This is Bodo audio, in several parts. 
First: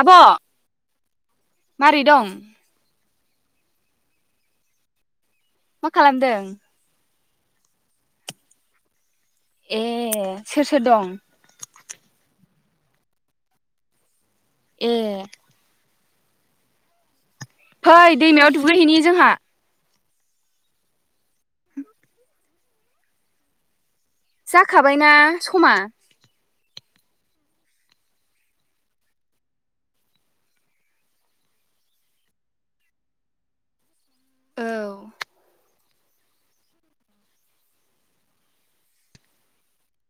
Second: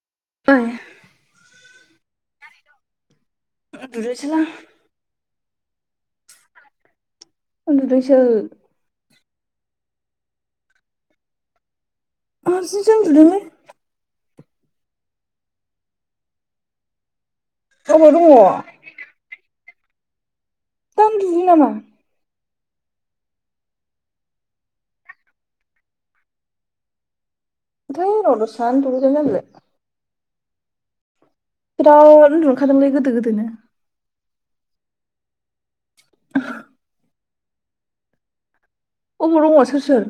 आब' ओइ मारै दं। [unintelligible] मा खालामदों। उन्दुदोंसो। ए सोर सोर दं। आं हारसिं सो उन्दुदोंलै। ए। फै अबाव दङ दैमायाव दुगैहैनि जोंहा। दान दुगैयो नामा। जाखाबायना समा। है र दसे थाना दुगैगोन जामबिलाय। बिराद नन्दुनो ओंखारदोंमोनलै गोदो गोदोनो। औ ओ। अबाल दंङ सोर सोर।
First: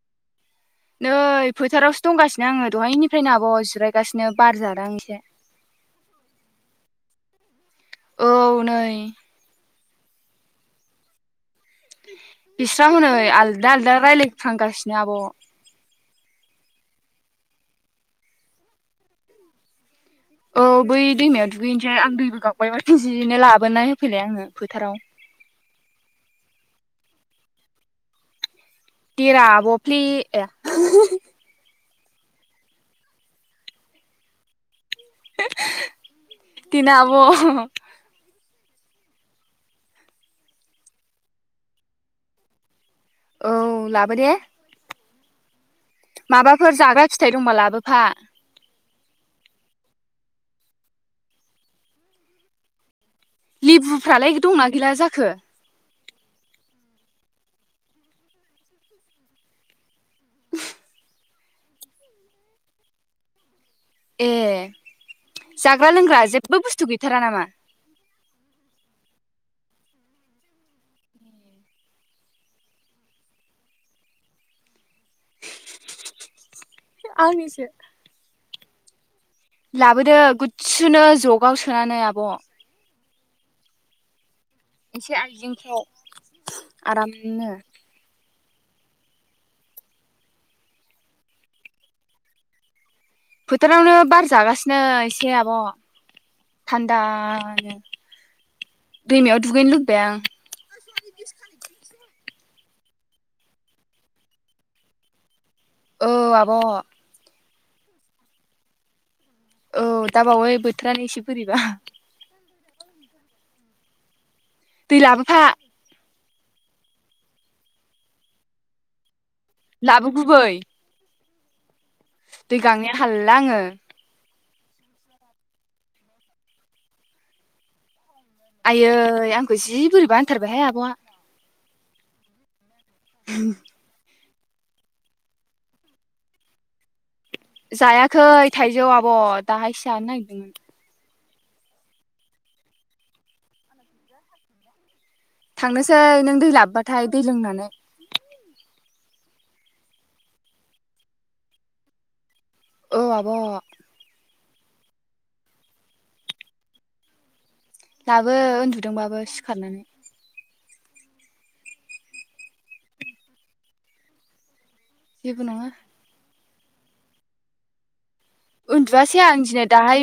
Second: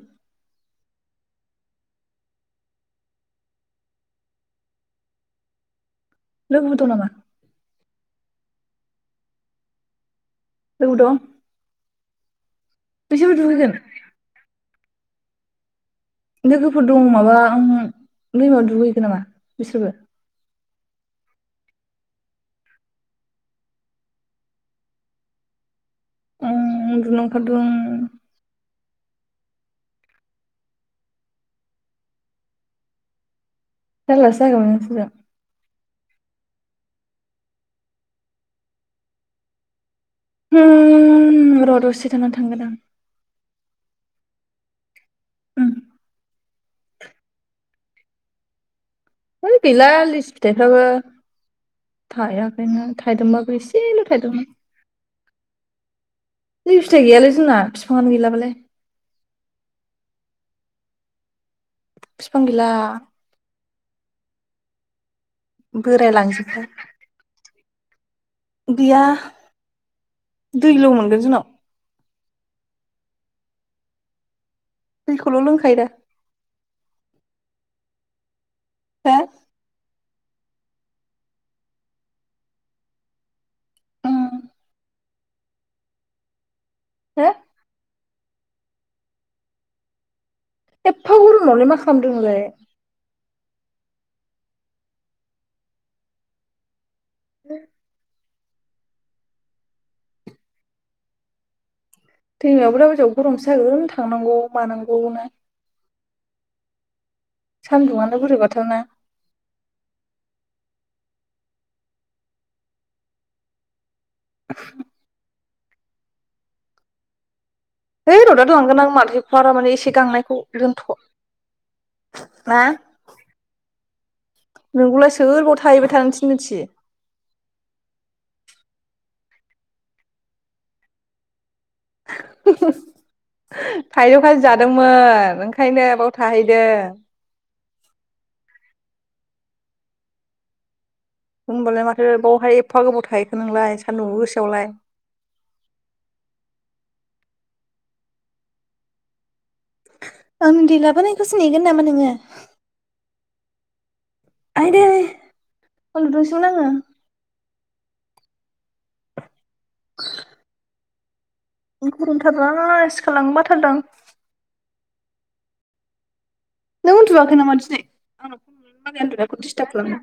नै फोथारावसो दंगासिनो आंङो दहायनिफ्रायनो आब जिरायगासिनो बार जादों आं एसे। लोगोबो दं नामा। औ नै । जौ द बिस्रां हनै आलदा आलदा रायलायफ्लांगासि नो आब। लोगोफोर दं माबा उम दैमायाव दुगैगोन नामा बिसोरबो। औ बै दैमायाव दुगैनोसै आं दैबो गाबायमोन बिजिनो लाबोना होफैलाय आंङो फोथाराव। उम उनदुनो ओंखारदों। दिरा आबफ्लि। जारलासो जागोबोन नोंसोरजों। [unintelligible] दिना आब [unintelligible] र दसे थानानै थांगोन आं औ लाबो दे ओम माबाफोर जाग्रा फिथाइ दंबा लाबोफा है गैला लिसु फिथाइफ्राबो थायाखायनो लेबुफ्रालाय दंना गैला जाखो फिथाइ गैयालाय जोंना बिफांङानो गैला बालाय [inaudible] [unintelligible] फिफां गैला ए जाग्रा लोंग्रा जेबो बोरायलांजोबबाय बुस्थु गैथारा नामा गैया [unintelligible] दैल मोनगोन जोंनाव दैखौल लोंखायोदा आंनिसो [inaudible] हो लाबोदो गुसुनो जगाव सोनानै आब [inaudible] उम एसे आइजेंफ्राव हो आरामनो एफा गरमावलाय मा खालामदोंलाय फोथारावनो बार जागासिनो एसे आब [unintelligible] [unintelligible] दैमायाव दुगैनो लुबैबाय आं [unintelligible] दैमायावबो दा बायदियाव गरमसो जागोन थांनांगौ मानांगौ नो औ आब सान्दुंङानो बोरैबाथारना औ दा बावै बोथोरानो एसे बोरैबा दै लाबोफा [unintelligible] बारा माने एसे लाबो गांनायखौ गुबै दोनथ'। दै गांनाया हालला आङो। नोंगौलाय सोर बाव थाहैबाय थानो थिन्दों सि- आयै आंखौ जि बोरै बा होनथारबायहाय आब'आ। [unintelligible] [unintelligible] जादोंमोन ओंखायनो बाव थाहैदों। जायाखै थाइजौ आब' दाहायसो जानो नागिरदोंमोन। होनबालाय माथो बावहाय एफा गोबाव थायोखो नोंलाय सान्दुंबो गोसोआवलाय। थांनोसै नों दै लाबोबाथाय दै लोंनानै [unintelligible] आं दै लाबोनायखौसो नेगोन नामा नोङो। औ आब'। आइदैे [unintelligible] आङो। लाबो उन्दुदोंबाबो सिखारनानै! [unintelligible] सिखारलांनो बाथारदो आं। जेबो नङा। नों उन्दुयाखै नामा दिनै? आंनाव फन हरनो नाङा उन्दुवासै उन्दुनायखौ आं दिनै दिस्टार्ब खालामनो दाहाय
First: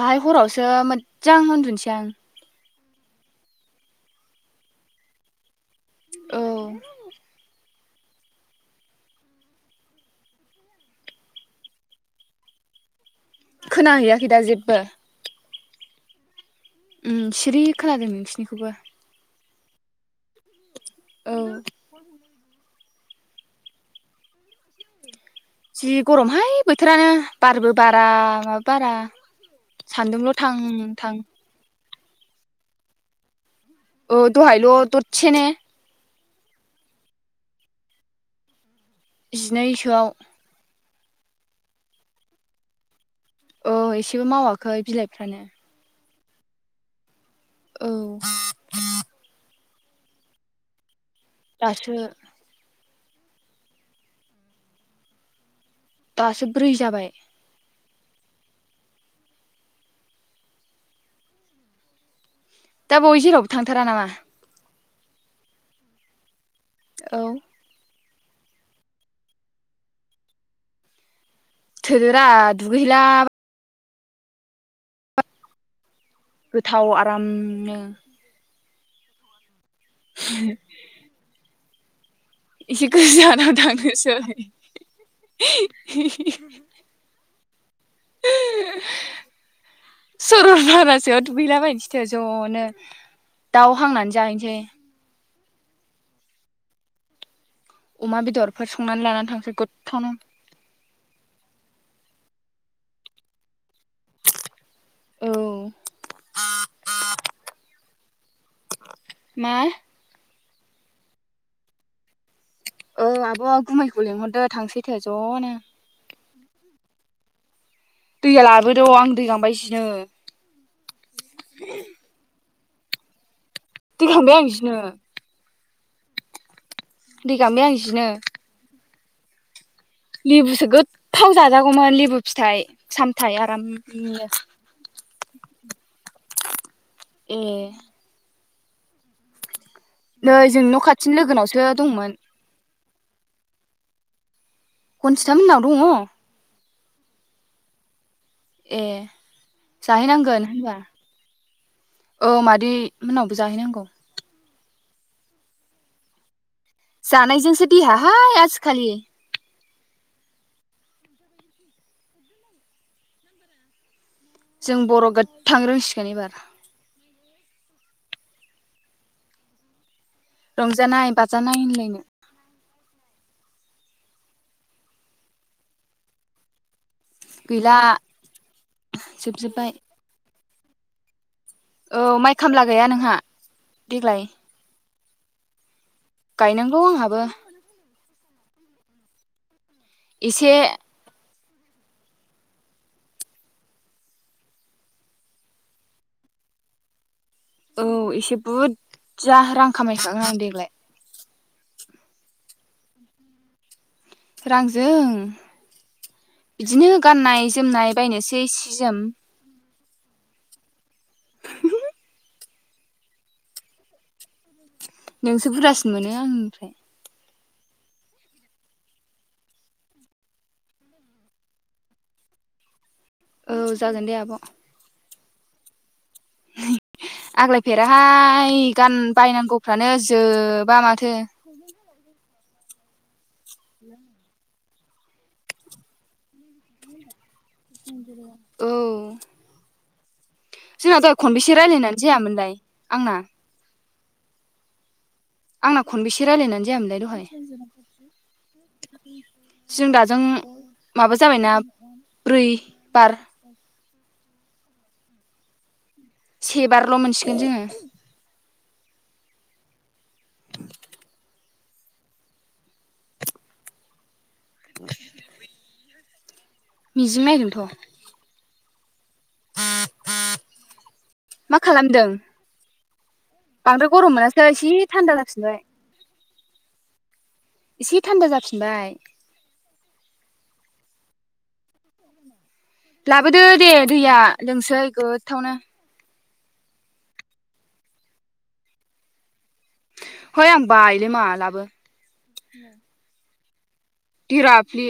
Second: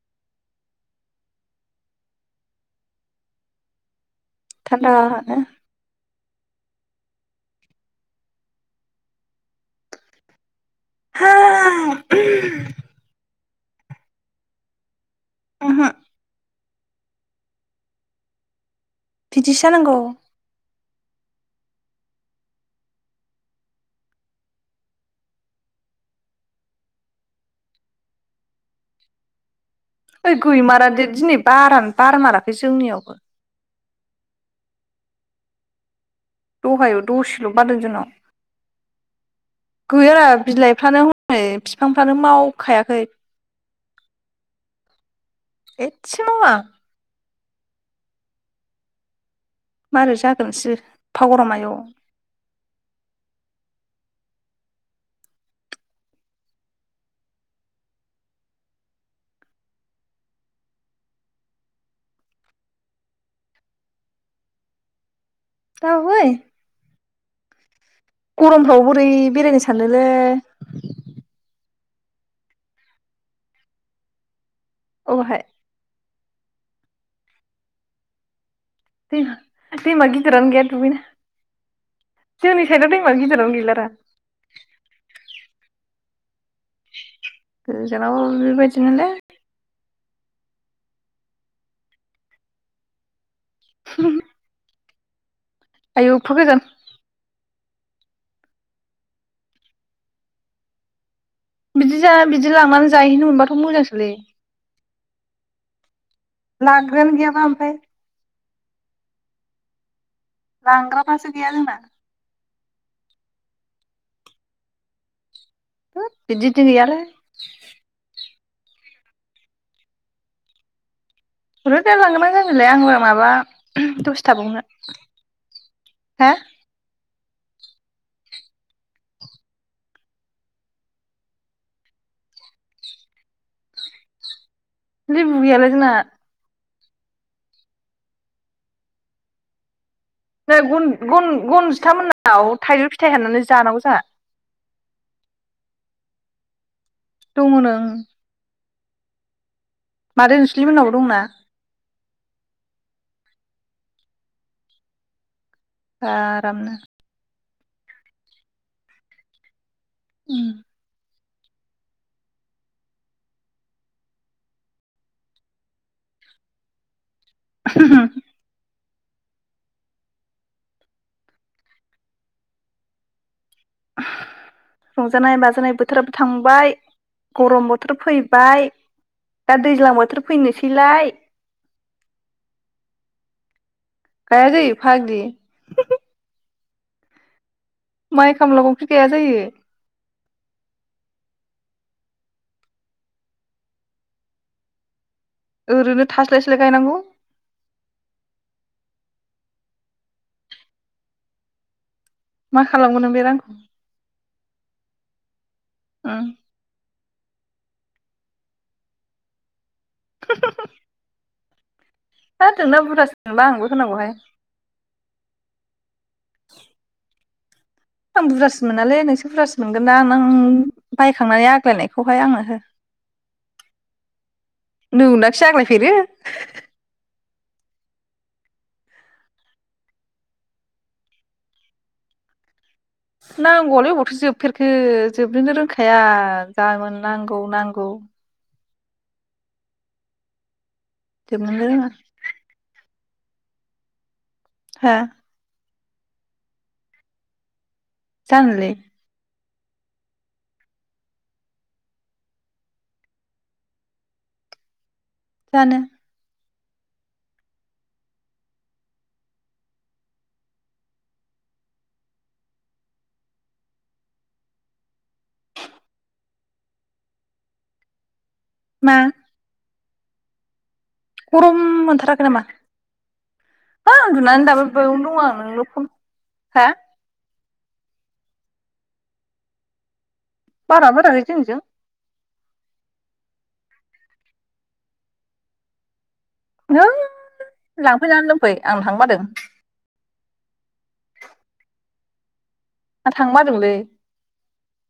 दाहाय हरावसो मोजां उन्दुनोसै आं। थान्दानो। औ। [unintelligible] खोनाहैयाखै दा जेबो? उमहो। उम सिरि खोनादों नोंसिनिखौबो। बिदिसो जानांगौ। औ। जि गरमहाय बोथोरानो बारबो बारा माबो बारा। सान्दुंल' ओइ थां गैमारादे थां दिनै बारानो बार माराखै जोंनियावबो। ओ दहायल' दसे ने? दहायाव दसेल' बादों जोंनाव। जिनैसोआव गैयारा [unintelligible] हनै बिफांफ्रानो मावखायाखै। ओ एसेबो मावाखै बिलाइफ्रानो [unintelligible] औ। मारै जागोनसो एफा गरम आइऔ। दासो दासो ब्रै जाबाय। दा बावै जेरावबो थांथारा नामा? [unintelligible] औ गरमफ्राव बोरै बेरायनो सानोलै थोदोरा दुगैहैला अबहाय? गोथाव आरामनो [unintelligible] दैमा गिदिरानो गैया दुगैनो जोंनि एसे साइडआव दैमा गोजानाव गिदिरानो गैलारा थांनोसै। [inaudible] गोजानावबो बिबायदिनोलै। सरलपारासोआव दुगैहैला बायहैनोसैथ ज'नो । दाउ हांनानै जाहैसै। आयु एफा गोजान अमा बेदरफोर संनानै लानानै थांसै गोथथावनो। बिदि जा बिदि लांनानै जाहैनो मोनबाथ' मोजांसो। लै औ लाग्रायानो गैयाबा ओमफ्राय मा लांग्राफ्रासो गैया जोंना ओ आब'आ गुमैखौ लेंहरदो थांसै थो ज'नो। बिदि थि गैयालै दैया लाबोद आं दै गांबायजिनो [unintelligible] [unintelligible] आंलाय माबा दै दसे गारबाय आं थाबावनो जिनो हा दै गांबाय आं जिनो लेबुसो गोथथाव जाजागौमोन लेबु फिथाइ सामथाय आरामनो लेबु गैयालै जोंना ए नै जों न' खाथिनि लोगोनावसो दंमोन गन-गन-गन-गनजिथामोननाव थाइजौ फिथ थाइ हाननानै जानांगौ जोहा खनजिथामोननाव दङ? दङनो ओं ए मादै जाहैनांगोन होनबा जोंसुलिमोननावबो दंना औ मादै मोननावबो जाहैनांगौ। दा जानाइजोंसो देहा हाय आजिखालि उम। जों बर' गोथां रोंसिगोन एबार होम होम। रंजानाय बाजानाय होनलायनो रंजानाय बाजानाय बोथोराबो थांबाय गरम गैला बोथोर फैबाय दा जोबजोब्बाय दैज्लां बोथोर फै फैनोसैलाय औ माइ खामला गैया नोंहा? देग्लाय गाया जायो? [unintelligible] गायनांगौ आंहाबो माइ खामला गाया जायो? एसे ओरैनो थास्लाय स्लाय गायनांगौ । औ एसे बुरजा रां खामायखागोन आं देग्लाय । मा खालामगोन नों बे रांखौ? रांजों उम बिदिनो गाननाय जोमनाय बायनोसै सि जोम [unintelligible] [unintelligible] आंनोबो होनांगौहाय। नोंसो बुरजासिन मोनो आंनिफ्राय । आं बुरजासिन मोनालै नोंसो बुरजासिन मोनगोन ना नों बायखांनानै आग्लायनायखौहाय आंनो हो । औ जागोन दे आब' । नुंनाखिसै आग्लायफेरो । आग्लायफेराहाय गान बायनांगौफ्रानो जोबा माथो । नांगौआलै अबावथ' जोबफेरखो जोबनोनो रोंखाया जागोन नांग गौ नांगौ औ । जोंना दहाय खनबैसे जोबनोनो रोङा रायलायनानै जायामोनलाय? आंना हो? आंना खनबैसे रायलायनानै जायामोनलाय दहाय? जानोलै? जों दाजों माबा जाबायना ब्रै बार जानो । से बारल' मोनसिगोन जोङो । [inaudible] मिजिं नायदोंथ' । मा? मा गरम खालामदों मोनथाराखै नामा? बांद्राय हो गरम मोनासै उनदुनानै दाबो एसे बेयावनो थान्दा दं आङो जाफिनबाय नोंनो पन हा? एसे थान्दा जाफिनबाय बारा बाराखै जोंनिजों लाबोदो दे दैया लोंसै गोथावनो । नो लांफैनानै लोंफै आं थांनोबादों हैय आं बायोलै मा लाबो । थां बादोंलै हिरा फ्लि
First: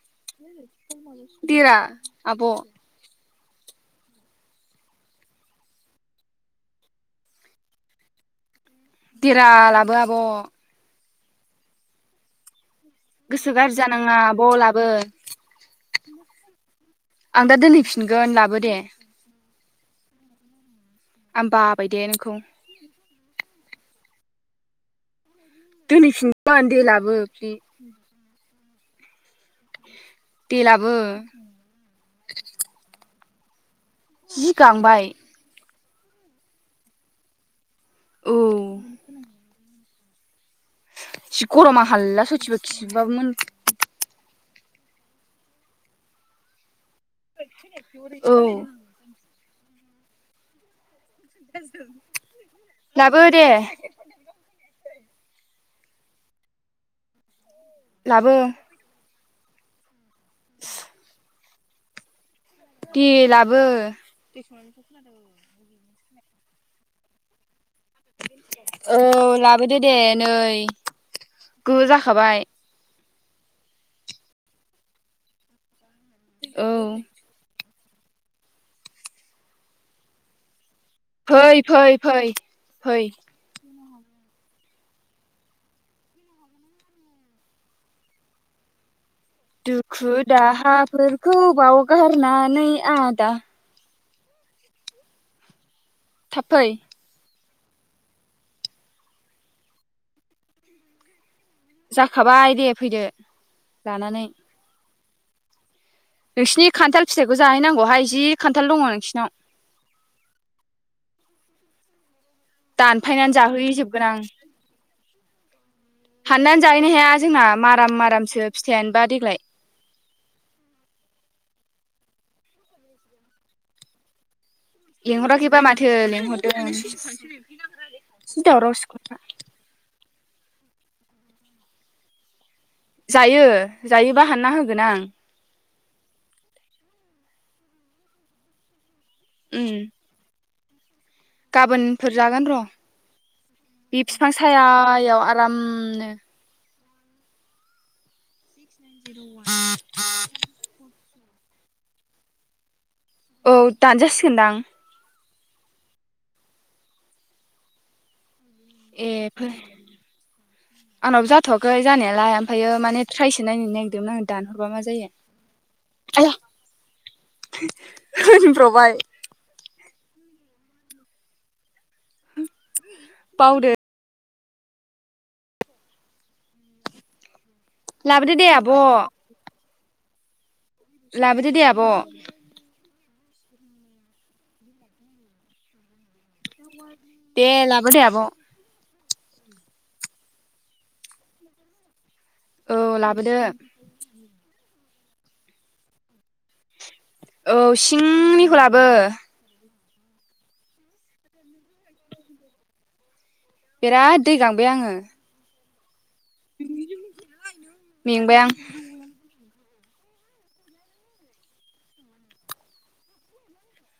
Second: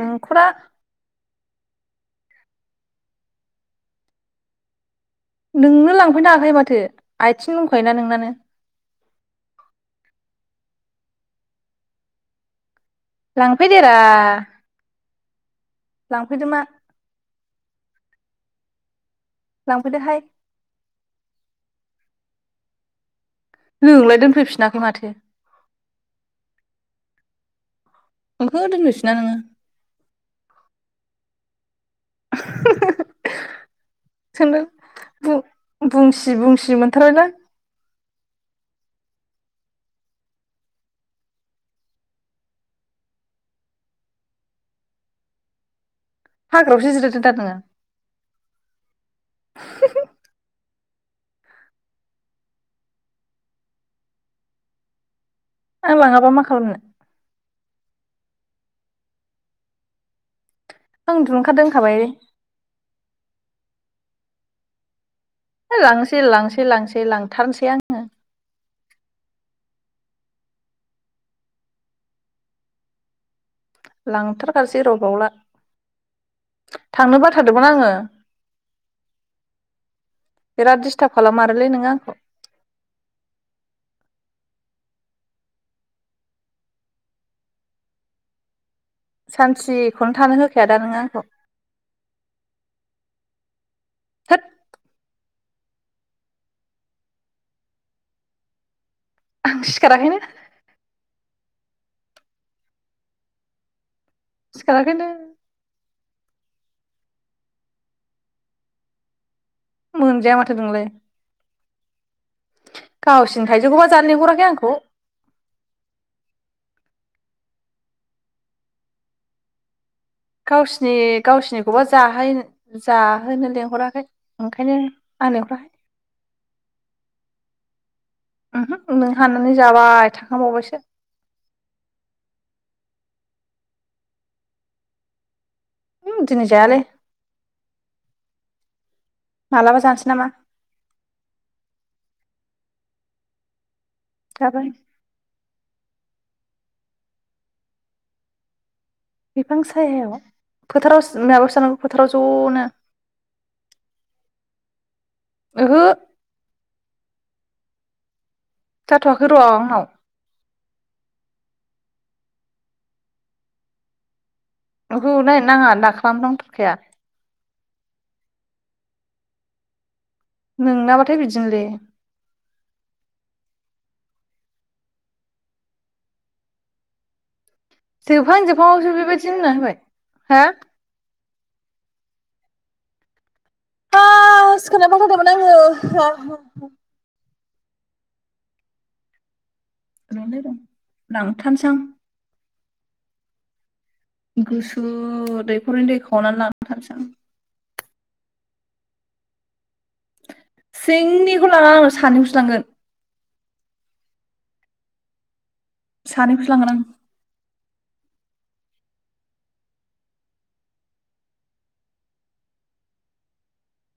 नों खु दा दिरा आब' नोंनो लांफैनो हाखायो माथो आइथिं दंखायोना नोंनानो । देरा लाबो आब' गोसो गाज्रि लांफैदेरा जानाङा आब'लाबो लांफैदो मा आं दा दिनै फि मोनगोन लाबो दे लांफैदो हाय आं बाबाय दे नोंखौ नोंलाय दोनफैफिनाखै माथो दोनहैफिनगोन दे लाबो बे ओंहो दोनहैफिना नोङो दे लाबो [unintelligible] जि सोंदों गांबाय बुं बुंसि बुंसि मोनथारबाय लां औ जि गरम आं हाला सयथिबो खिबाब मोन हाग्रायाव सो औ [unintelligible] लाबो दे आं लाङाबा मा खालामनो लाबो [inaudible] आं उन्दुनो ओंखारदों होनखाबाय दे लाबो लांसै लांसै-लांसै लांथारसै आं औ लाबोदो दे नै गोहो जाखाबाय लांथारखसै रबावला औ थांनो बाथार दोंमोन आङो [unintelligible] फै खालामारोलै नोङो आंखौ फै-फै-फै सानसेखौनो दुखु थानो होखाया दा नोङो आंखौ दाहाफोरखौ बावगारनानै आ दा । थोद। थाबफै। आं सिखारा‌ खैनो। जाखाबाय दे फैदो। लानानै सिखाराखैनो नोंसिनि खान्थाल फिथाइखौ जाहैनांगौहाय जि खान्थाल दङ नोंसिनाव। मोनजाया माथो नोंलाय। दानफायनानै गावसिनि थाइजौखौबा जाहोहैजोबगोन जानो आं लें हराखै आंखौ। हाननानै जाहैनो हाया जोंना माराम मारामसो फिथाइयानोबा देग्लाय। गावसिनि गावसिनिखौबा जाह जाहोनो लिंहराखै। लिंहरा खैबा माथो लेंह ओं। ओहो नों हानानै जाबाय थांखांबावबायसो। जायो जायोबा हानना होगोन आं। होम दिनै जायालै। उम मालाबा जानसै नामा? गाबोनफोर जागोन र'। बे फिफां साया जाबाय याव आराम। उमनो। बिफां सायाव फोथाराव जोंनियाबो [unintelligible] फोथाराव ज नो। औ दान जासिगोनदां। ओहो। जाथ'वाखै र' आंनाव। आंनाब जाथ'वाखै जानायालाय ओमफ्रायो माने ट्राइसो नायनो नागिरदोंमोन आङो। दानहरबा मा जायो ओहो नायनाङा दाखालाम आया दांथारखाया। होनब्रबाय। नोंनाबाथाय बिदिनोलै। बावदो। लाबोदो जोबहां दे जोबहां आवसो आब' बेबायदि होनना होबाय। हा? लाबोदो दे आब'। ह स सिखारनो बाथारदोंमोन आङो। [inaudible] दे लाबो दे आब'। [unintelligible] लांथारसै आं। औ लाबोदो। गुसु दैखरनि दै खावनानै लानाथांसै आं। औ सिंनिखौ लाबो। सिंनिखौ लांआ आंङो सानैखौनांगोन। बिराद दै गांबाय आङो। सानि खोसो लांगोन आं। मेंबाय आं।